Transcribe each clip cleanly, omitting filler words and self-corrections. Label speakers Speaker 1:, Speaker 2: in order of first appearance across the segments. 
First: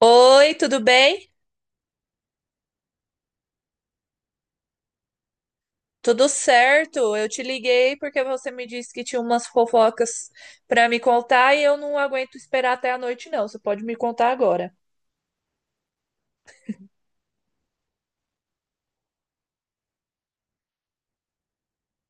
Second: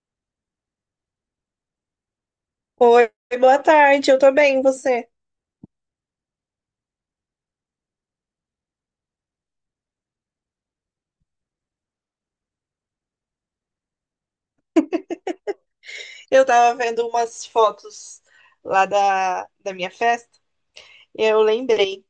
Speaker 1: Oi, tudo bem?
Speaker 2: Oi, boa tarde, eu tô bem, e você?
Speaker 1: Tudo certo? Eu te liguei porque você me disse que tinha umas fofocas para me contar e eu não aguento esperar até a noite, não. Você pode me contar agora.
Speaker 2: Eu tava vendo umas fotos lá da minha festa e eu lembrei.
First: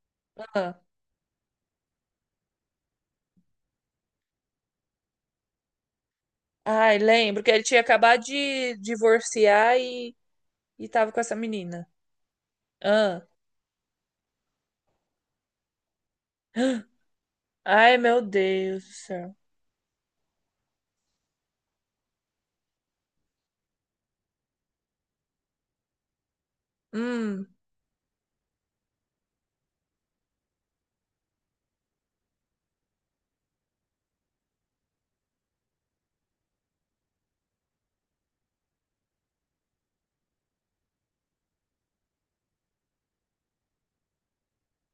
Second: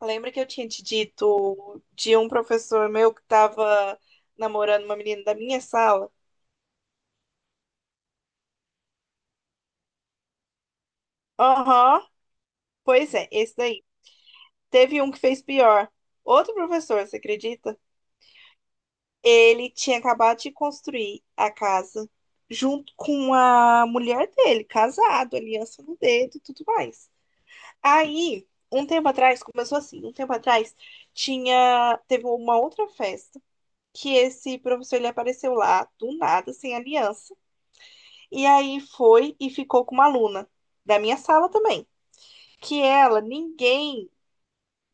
Speaker 2: Lembra que eu tinha
Speaker 1: Ah,
Speaker 2: te dito de um professor meu que tava namorando uma menina da minha sala?
Speaker 1: ai, lembro que ele tinha acabado de divorciar e tava com essa menina.
Speaker 2: Aham, pois
Speaker 1: Ah,
Speaker 2: é, esse daí. Teve um que fez pior. Outro professor, você acredita?
Speaker 1: ai, meu Deus do céu.
Speaker 2: Ele tinha acabado de construir a casa junto com a mulher dele, casado, aliança no dedo e tudo mais.
Speaker 1: Hum,
Speaker 2: Aí, um tempo atrás, começou assim, um tempo atrás, teve uma outra festa que esse professor ele apareceu lá do nada, sem aliança, e aí foi e ficou com uma aluna da minha sala também, que ela, ninguém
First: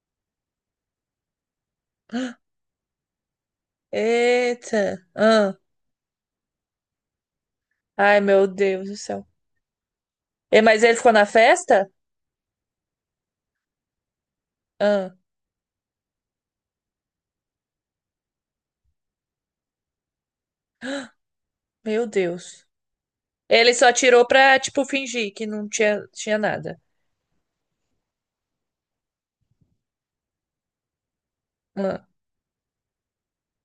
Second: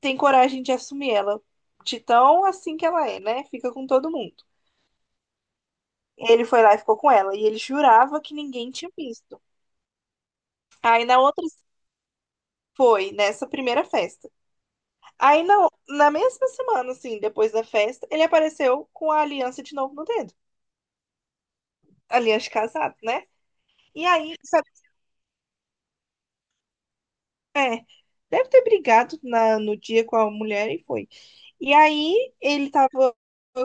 Speaker 2: tem coragem de assumir ela, de tão assim que ela é, né? Fica com todo mundo.
Speaker 1: eita. Ah,
Speaker 2: Ele foi lá e ficou com ela, e ele
Speaker 1: ai,
Speaker 2: jurava que
Speaker 1: meu
Speaker 2: ninguém
Speaker 1: Deus
Speaker 2: tinha
Speaker 1: do céu.
Speaker 2: visto.
Speaker 1: E, mas ele
Speaker 2: Aí
Speaker 1: ficou
Speaker 2: na
Speaker 1: na
Speaker 2: outra
Speaker 1: festa?
Speaker 2: foi nessa primeira festa.
Speaker 1: Ah,
Speaker 2: Aí não, na mesma semana, assim, depois da festa, ele apareceu com a aliança de novo no dedo.
Speaker 1: meu
Speaker 2: Aliança de
Speaker 1: Deus.
Speaker 2: casado, né?
Speaker 1: Ele só
Speaker 2: E
Speaker 1: tirou
Speaker 2: aí,
Speaker 1: pra,
Speaker 2: sabe,
Speaker 1: tipo, fingir que não tinha nada.
Speaker 2: é, deve ter brigado no dia com a mulher e foi. E
Speaker 1: Ah.
Speaker 2: aí ele tava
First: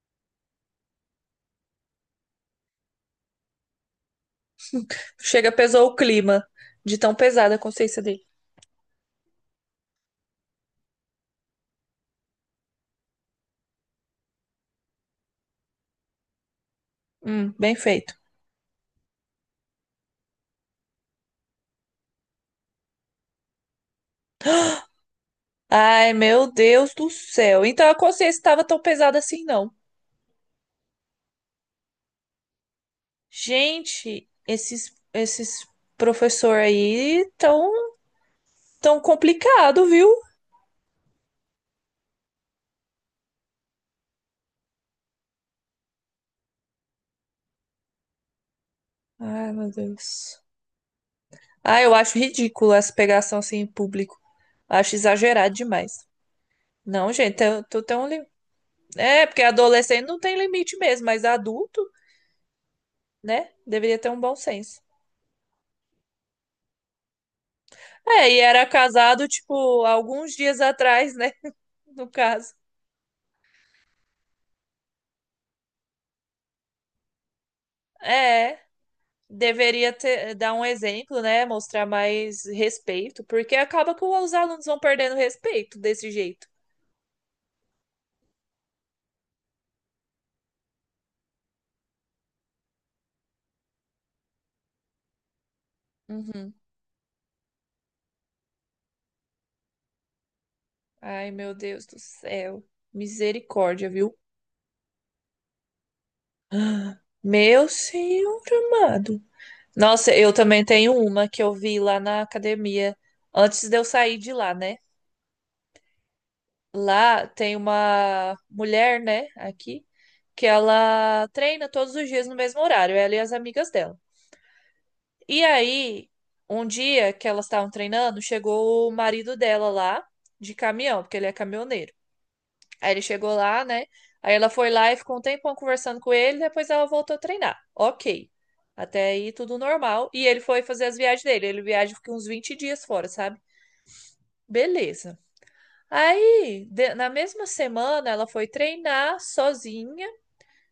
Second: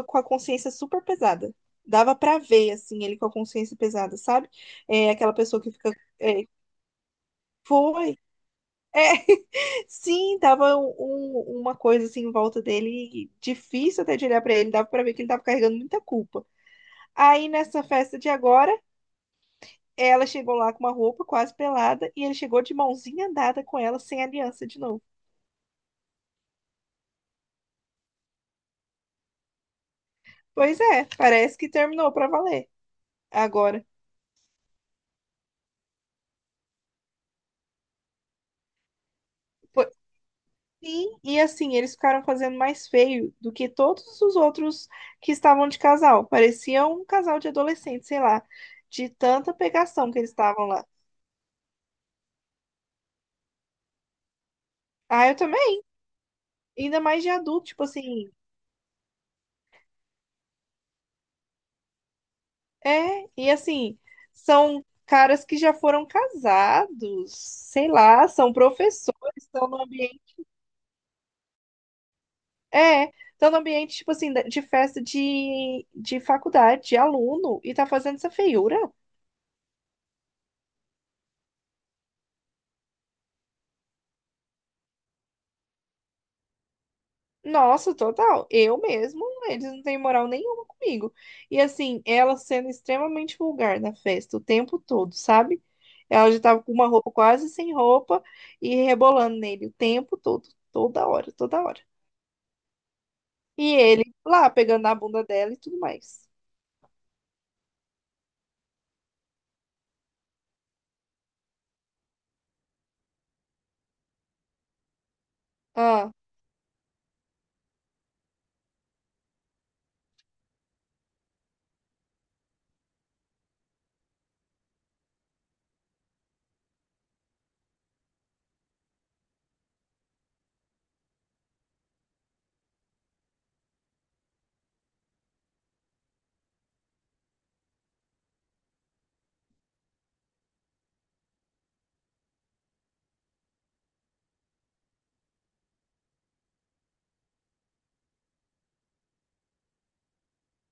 Speaker 2: com a consciência super pesada. Dava pra ver, assim, ele com a consciência pesada, sabe? É aquela
Speaker 1: Chega,
Speaker 2: pessoa que
Speaker 1: pesou
Speaker 2: fica.
Speaker 1: o clima
Speaker 2: É,
Speaker 1: de tão pesada a consciência
Speaker 2: foi.
Speaker 1: dele.
Speaker 2: É, sim, tava uma coisa assim em volta dele, difícil até de olhar pra ele, dava pra ver que ele tava carregando muita culpa. Aí
Speaker 1: Bem
Speaker 2: nessa
Speaker 1: feito.
Speaker 2: festa de agora, ela chegou lá com uma roupa quase pelada e ele chegou de mãozinha dada com ela sem aliança de novo.
Speaker 1: Ai, meu Deus do céu. Então a consciência estava tão pesada assim, não.
Speaker 2: Pois é, parece que terminou pra valer agora.
Speaker 1: Gente, esses professor aí tão, tão complicado,
Speaker 2: Po-
Speaker 1: viu?
Speaker 2: Sim, e assim, eles ficaram fazendo mais feio do que todos os outros que estavam de casal. Parecia um casal de adolescentes, sei lá, de
Speaker 1: Ai,
Speaker 2: tanta
Speaker 1: meu
Speaker 2: pegação que eles
Speaker 1: Deus.
Speaker 2: estavam lá.
Speaker 1: Ah, eu acho ridículo essa pegação assim em público. Acho
Speaker 2: Ah, eu
Speaker 1: exagerado
Speaker 2: também,
Speaker 1: demais.
Speaker 2: ainda
Speaker 1: Não,
Speaker 2: mais de
Speaker 1: gente,
Speaker 2: adulto,
Speaker 1: tu
Speaker 2: tipo
Speaker 1: tem um
Speaker 2: assim,
Speaker 1: limite. É, porque adolescente não tem limite mesmo, mas adulto
Speaker 2: é, e
Speaker 1: né?
Speaker 2: assim,
Speaker 1: Deveria ter um bom senso.
Speaker 2: são caras que já foram casados, sei lá,
Speaker 1: É, e
Speaker 2: são
Speaker 1: era
Speaker 2: professores,
Speaker 1: casado,
Speaker 2: estão no
Speaker 1: tipo,
Speaker 2: ambiente.
Speaker 1: alguns dias atrás, né? No caso.
Speaker 2: É, estão no ambiente, tipo assim, de festa de faculdade, de aluno, e tá fazendo essa
Speaker 1: É,
Speaker 2: feiura.
Speaker 1: deveria ter, dar um exemplo, né? Mostrar mais respeito, porque acaba que os alunos vão perdendo respeito desse jeito.
Speaker 2: Nossa, total. Eu mesmo, eles não têm moral nenhuma comigo. E assim, ela sendo extremamente vulgar na festa o tempo todo, sabe? Ela já
Speaker 1: Uhum.
Speaker 2: tava com uma roupa quase sem roupa e rebolando nele o tempo todo, toda
Speaker 1: Ai,
Speaker 2: hora,
Speaker 1: meu
Speaker 2: toda hora.
Speaker 1: Deus do céu.
Speaker 2: E
Speaker 1: Misericórdia,
Speaker 2: ele
Speaker 1: viu?
Speaker 2: lá pegando na bunda dela e tudo mais.
Speaker 1: Meu senhor amado. Nossa, eu também tenho uma que eu vi lá na academia antes de eu sair de lá, né?
Speaker 2: Ah,
Speaker 1: Lá tem uma mulher, né, aqui, que ela treina todos os dias no mesmo horário, ela e as amigas dela. E aí, um dia que elas estavam treinando, chegou o marido dela lá de caminhão, porque ele é caminhoneiro. Aí ele chegou lá, né? Aí ela foi lá e ficou um tempão conversando com ele, depois ela voltou a treinar. Ok. Até aí tudo normal. E ele foi fazer as viagens dele. Ele viaja fica uns 20 dias fora, sabe? Beleza. Aí, na mesma semana, ela foi treinar sozinha,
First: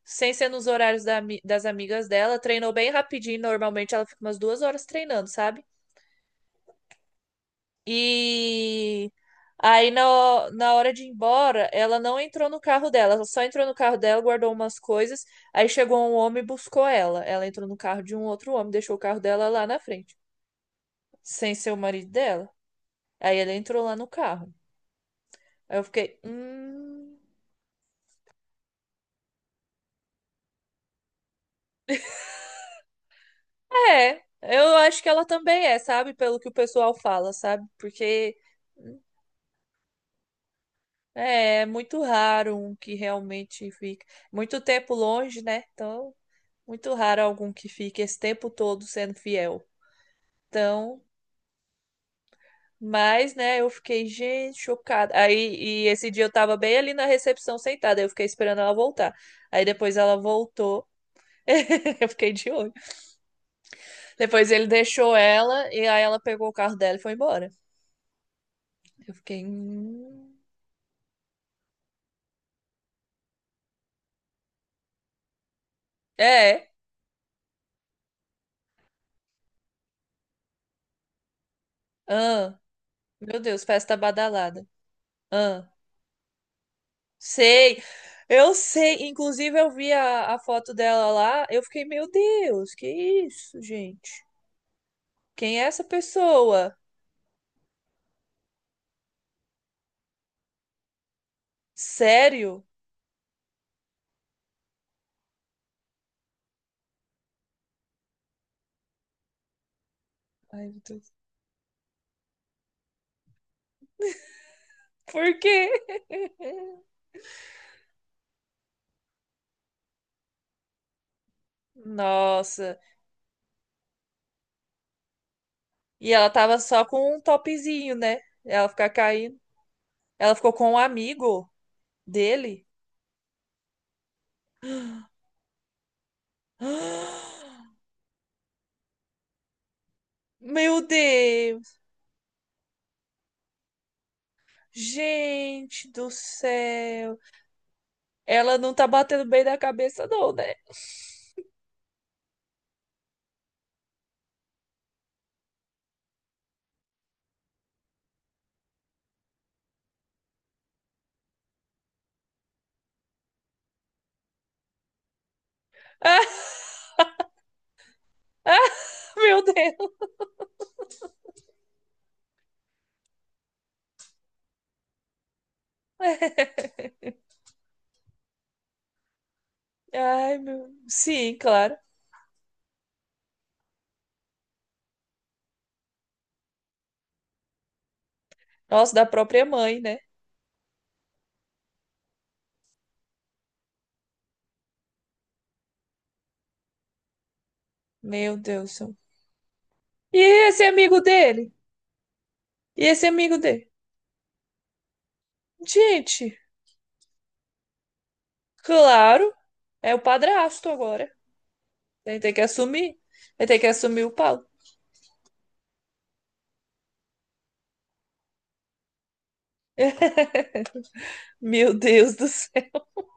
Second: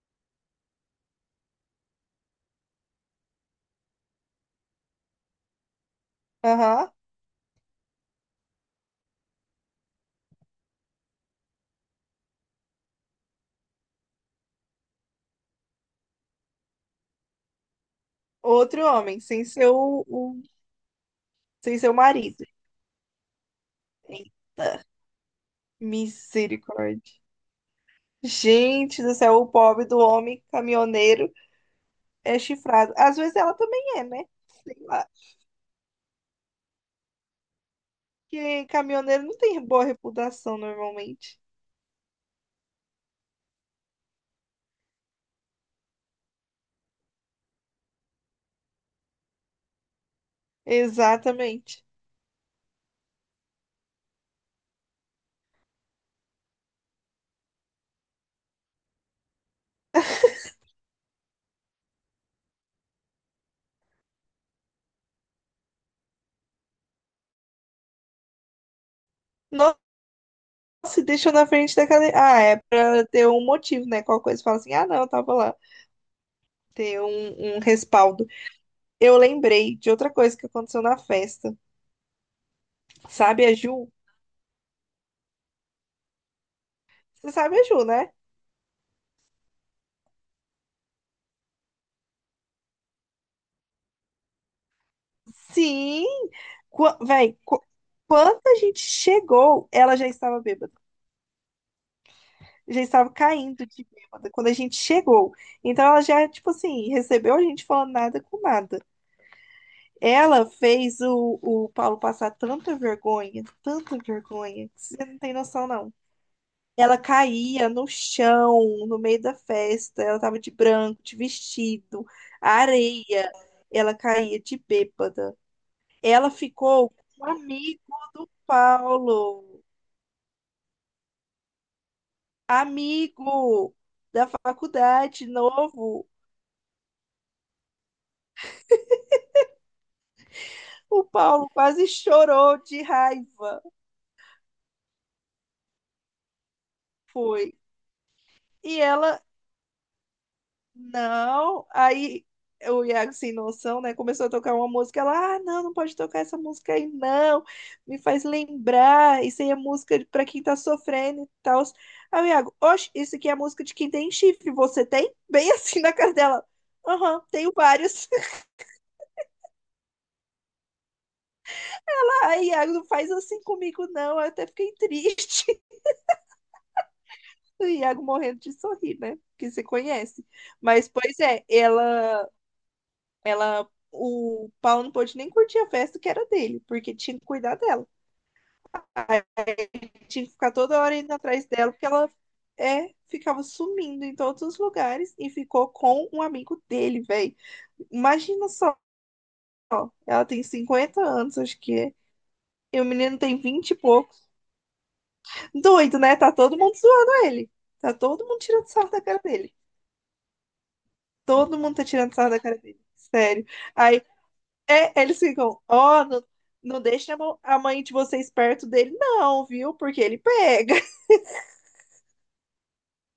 Speaker 1: sem ser nos horários da das amigas dela. Treinou bem rapidinho, normalmente ela fica umas 2 horas treinando, sabe?
Speaker 2: aham.
Speaker 1: E aí, na hora de ir embora, ela não entrou no carro dela, ela só entrou no carro dela, guardou umas coisas. Aí chegou um homem e buscou ela. Ela entrou no carro de um outro homem,
Speaker 2: Outro
Speaker 1: deixou o carro
Speaker 2: homem, sem
Speaker 1: dela lá
Speaker 2: ser
Speaker 1: na frente, sem ser o
Speaker 2: sem ser o
Speaker 1: marido
Speaker 2: marido.
Speaker 1: dela. Aí ela entrou lá no carro.
Speaker 2: Eita,
Speaker 1: Aí eu fiquei,
Speaker 2: misericórdia.
Speaker 1: hum.
Speaker 2: Gente do céu, o pobre do homem caminhoneiro é chifrado. Às vezes ela também é,
Speaker 1: É,
Speaker 2: né?
Speaker 1: eu
Speaker 2: Sei
Speaker 1: acho
Speaker 2: lá.
Speaker 1: que ela também é, sabe? Pelo que o pessoal fala, sabe? Porque
Speaker 2: Porque caminhoneiro não tem boa reputação normalmente.
Speaker 1: é, é muito raro um que realmente fica. Muito tempo longe, né? Então, muito raro algum que fique esse tempo todo sendo fiel. Então,
Speaker 2: Exatamente.
Speaker 1: mas, né, eu fiquei, gente, chocada. Aí, e esse dia eu tava bem ali na recepção sentada, eu fiquei esperando ela voltar. Aí depois ela voltou. Eu fiquei de olho. Depois ele deixou ela e aí ela pegou o carro dela e foi embora. Eu fiquei.
Speaker 2: Nossa, se deixou na frente da cadeia. Ah, é pra ter um motivo, né? Qualquer coisa fala assim, ah, não, eu tava lá.
Speaker 1: É.
Speaker 2: Ter um respaldo. Eu lembrei de outra coisa que aconteceu na festa.
Speaker 1: Ah, meu
Speaker 2: Sabe a
Speaker 1: Deus,
Speaker 2: Ju?
Speaker 1: festa badalada. Ah,
Speaker 2: Você sabe a
Speaker 1: sei.
Speaker 2: Ju, né?
Speaker 1: Eu sei. Inclusive, eu vi a foto dela lá. Eu fiquei, meu Deus, que isso, gente? Quem é essa
Speaker 2: Sim!
Speaker 1: pessoa?
Speaker 2: Qua- Véi, qu- quando a gente chegou, ela já estava bêbada.
Speaker 1: Sério?
Speaker 2: Já estava caindo de bêbada quando a gente chegou. Então ela já, tipo assim, recebeu a gente falando nada com nada. Ela
Speaker 1: Ai, meu
Speaker 2: fez
Speaker 1: Deus.
Speaker 2: o Paulo passar tanta vergonha, que você não
Speaker 1: Por
Speaker 2: tem
Speaker 1: quê?
Speaker 2: noção, não. Ela caía no chão, no meio da festa. Ela tava de branco, de vestido,
Speaker 1: Nossa.
Speaker 2: areia. Ela caía de bêbada.
Speaker 1: E ela
Speaker 2: Ela
Speaker 1: tava só
Speaker 2: ficou com
Speaker 1: com um
Speaker 2: um amigo
Speaker 1: topzinho, né?
Speaker 2: do
Speaker 1: Ela ficar caindo.
Speaker 2: Paulo,
Speaker 1: Ela ficou com um amigo dele.
Speaker 2: amigo da faculdade, novo.
Speaker 1: Meu
Speaker 2: O Paulo
Speaker 1: Deus.
Speaker 2: quase chorou de raiva.
Speaker 1: Gente do céu.
Speaker 2: Foi.
Speaker 1: Ela não
Speaker 2: E
Speaker 1: tá
Speaker 2: ela
Speaker 1: batendo bem na cabeça, não, né?
Speaker 2: Não, aí o Iago, sem noção, né, começou a tocar uma música. Ela, ah, não, não pode tocar essa música aí, não. Me faz lembrar. Isso aí é música pra quem tá sofrendo e tal. Aí o Iago, oxe, isso aqui é música de quem tem chifre. Você tem? Bem assim na cara dela.
Speaker 1: Ah,
Speaker 2: Aham, tenho vários.
Speaker 1: meu Deus.
Speaker 2: Ai, Iago, não faz assim comigo, não. Eu até fiquei triste. O Iago morrendo de sorrir, né? Que você conhece.
Speaker 1: Ai, meu.
Speaker 2: Mas, pois
Speaker 1: Sim,
Speaker 2: é,
Speaker 1: claro.
Speaker 2: ela. Ela, o Paulo não pôde nem curtir a festa que era dele, porque tinha que cuidar dela.
Speaker 1: Nossa, da
Speaker 2: Aí
Speaker 1: própria mãe, né?
Speaker 2: tinha que ficar toda hora indo atrás dela, porque ela ficava sumindo em todos os lugares e ficou com um amigo dele, velho.
Speaker 1: Meu
Speaker 2: Imagina
Speaker 1: Deus do
Speaker 2: só,
Speaker 1: céu. E
Speaker 2: ela tem
Speaker 1: esse amigo
Speaker 2: 50 anos,
Speaker 1: dele?
Speaker 2: acho que é. E
Speaker 1: E
Speaker 2: o
Speaker 1: esse
Speaker 2: menino
Speaker 1: amigo
Speaker 2: tem
Speaker 1: dele?
Speaker 2: 20 e pouco. Doido, né? Tá
Speaker 1: Gente,
Speaker 2: todo mundo zoando ele. Tá todo mundo tirando sarro da cara
Speaker 1: claro,
Speaker 2: dele.
Speaker 1: é o padrasto agora.
Speaker 2: Todo mundo tá tirando
Speaker 1: Ele
Speaker 2: sarro
Speaker 1: tem
Speaker 2: da
Speaker 1: que
Speaker 2: cara dele.
Speaker 1: assumir.
Speaker 2: Sério.
Speaker 1: Ele tem que
Speaker 2: Aí
Speaker 1: assumir o pau.
Speaker 2: É, eles ficam, ó, não, não deixa a mãe de vocês perto dele, não, viu? Porque ele pega.
Speaker 1: Meu Deus do céu.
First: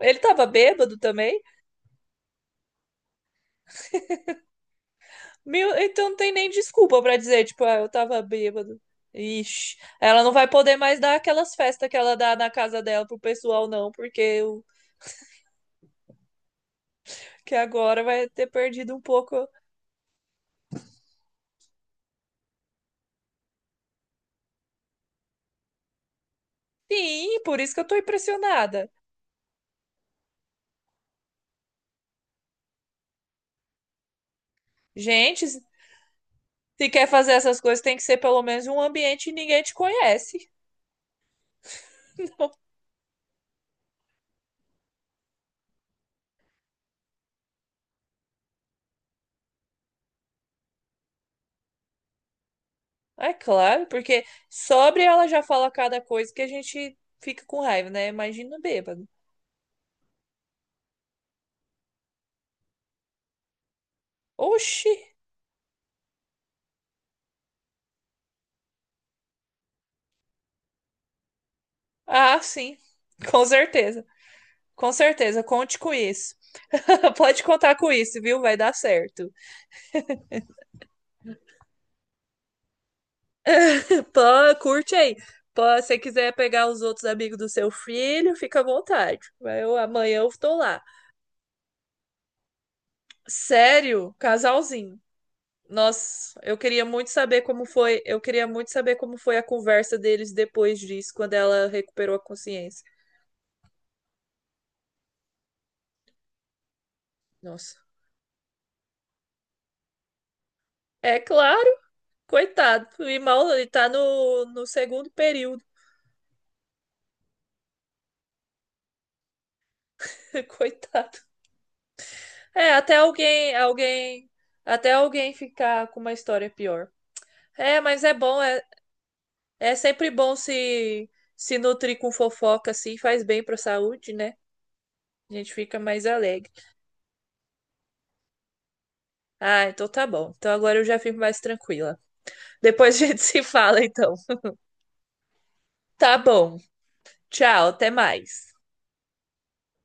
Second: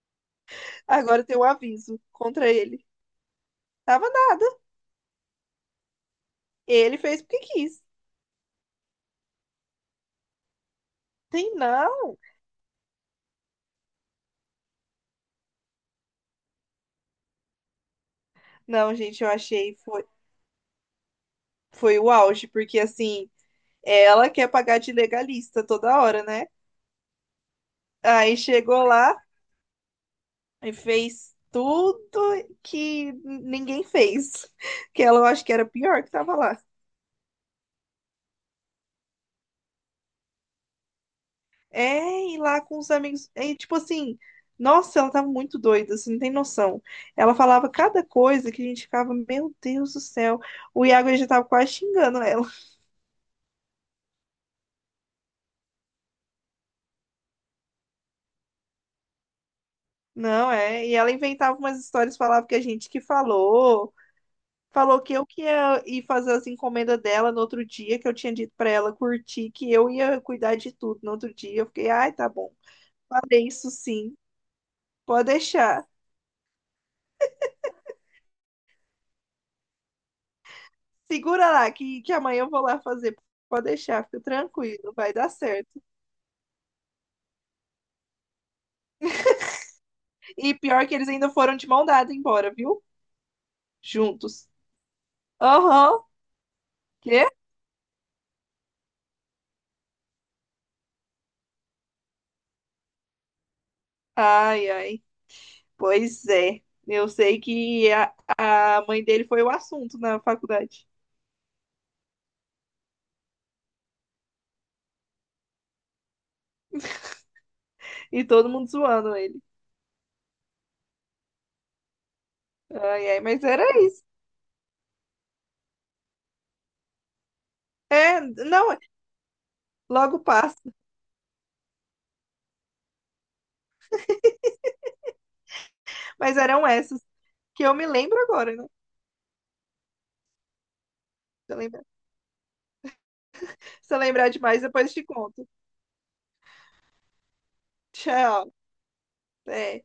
Speaker 1: Ele tava bêbado
Speaker 2: Agora tem
Speaker 1: também?
Speaker 2: um aviso contra ele. Tava nada.
Speaker 1: Meu, então não tem nem
Speaker 2: Ele
Speaker 1: desculpa pra
Speaker 2: fez porque
Speaker 1: dizer, tipo, ah,
Speaker 2: quis.
Speaker 1: eu tava bêbado. Ixi, ela não vai poder mais dar aquelas
Speaker 2: Tem
Speaker 1: festas que ela
Speaker 2: não.
Speaker 1: dá na casa dela pro pessoal, não, porque o que agora vai ter perdido
Speaker 2: Não,
Speaker 1: um
Speaker 2: gente, eu
Speaker 1: pouco.
Speaker 2: achei foi, foi o auge, porque assim, ela quer pagar de legalista toda hora, né?
Speaker 1: Sim, por isso que eu tô
Speaker 2: Aí chegou
Speaker 1: impressionada.
Speaker 2: lá e fez tudo que ninguém fez. Que ela eu acho
Speaker 1: Gente,
Speaker 2: que
Speaker 1: se
Speaker 2: era pior que tava lá.
Speaker 1: se quer fazer essas coisas, tem que ser pelo menos um ambiente que ninguém te conhece.
Speaker 2: É, e lá com os amigos. É, tipo assim, nossa, ela tava muito doida, você não tem noção. Ela falava cada coisa que a gente ficava, meu Deus do céu. O Iago já tava quase xingando ela.
Speaker 1: É claro, porque sobre ela já fala cada coisa que a gente fica com raiva, né? Imagina bêbado.
Speaker 2: Não, é. E ela inventava umas histórias, falava que a gente que falou.
Speaker 1: Oxi!
Speaker 2: Falou que eu que ia ir fazer as encomendas dela no outro dia, que eu tinha dito pra ela curtir, que eu ia cuidar de tudo no outro dia. Eu fiquei, ai, tá
Speaker 1: Ah,
Speaker 2: bom.
Speaker 1: sim, com
Speaker 2: Falei isso
Speaker 1: certeza.
Speaker 2: sim,
Speaker 1: Com
Speaker 2: pode
Speaker 1: certeza, conte
Speaker 2: deixar.
Speaker 1: com isso. Pode contar com isso, viu? Vai dar certo.
Speaker 2: Segura lá, que amanhã eu vou lá fazer. Pode deixar, fica
Speaker 1: Pô,
Speaker 2: tranquilo,
Speaker 1: curte
Speaker 2: vai
Speaker 1: aí.
Speaker 2: dar
Speaker 1: Pô,
Speaker 2: certo.
Speaker 1: se você quiser pegar os outros amigos do seu filho, fica à vontade. Eu, amanhã eu
Speaker 2: E
Speaker 1: estou lá.
Speaker 2: pior que eles ainda foram de mão dada embora, viu?
Speaker 1: Sério,
Speaker 2: Juntos.
Speaker 1: casalzinho.
Speaker 2: Aham.
Speaker 1: Nossa, eu queria muito
Speaker 2: Quê?
Speaker 1: saber como foi, eu queria muito saber como foi a conversa deles depois disso, quando ela recuperou a consciência.
Speaker 2: Ai, ai. Pois é. Eu sei
Speaker 1: Nossa.
Speaker 2: que a mãe dele foi o assunto na faculdade.
Speaker 1: É claro, coitado. E mal ele tá no segundo período.
Speaker 2: E todo mundo zoando ele.
Speaker 1: Coitado. É, até
Speaker 2: Ai, ai, mas era isso.
Speaker 1: até alguém ficar com uma história pior. É, mas é
Speaker 2: É,
Speaker 1: bom, é,
Speaker 2: não,
Speaker 1: é sempre
Speaker 2: logo
Speaker 1: bom
Speaker 2: passa.
Speaker 1: se nutrir com fofoca assim, faz bem pra saúde, né? A gente fica mais
Speaker 2: Mas
Speaker 1: alegre.
Speaker 2: eram essas que eu me lembro agora, né?
Speaker 1: Ah, então tá bom. Então agora eu já fico mais
Speaker 2: Se eu lembrar,
Speaker 1: tranquila. Depois a gente se fala,
Speaker 2: se eu
Speaker 1: então.
Speaker 2: lembrar demais, depois eu te conto.
Speaker 1: Tá bom. Tchau, até mais.
Speaker 2: Tchau. Até.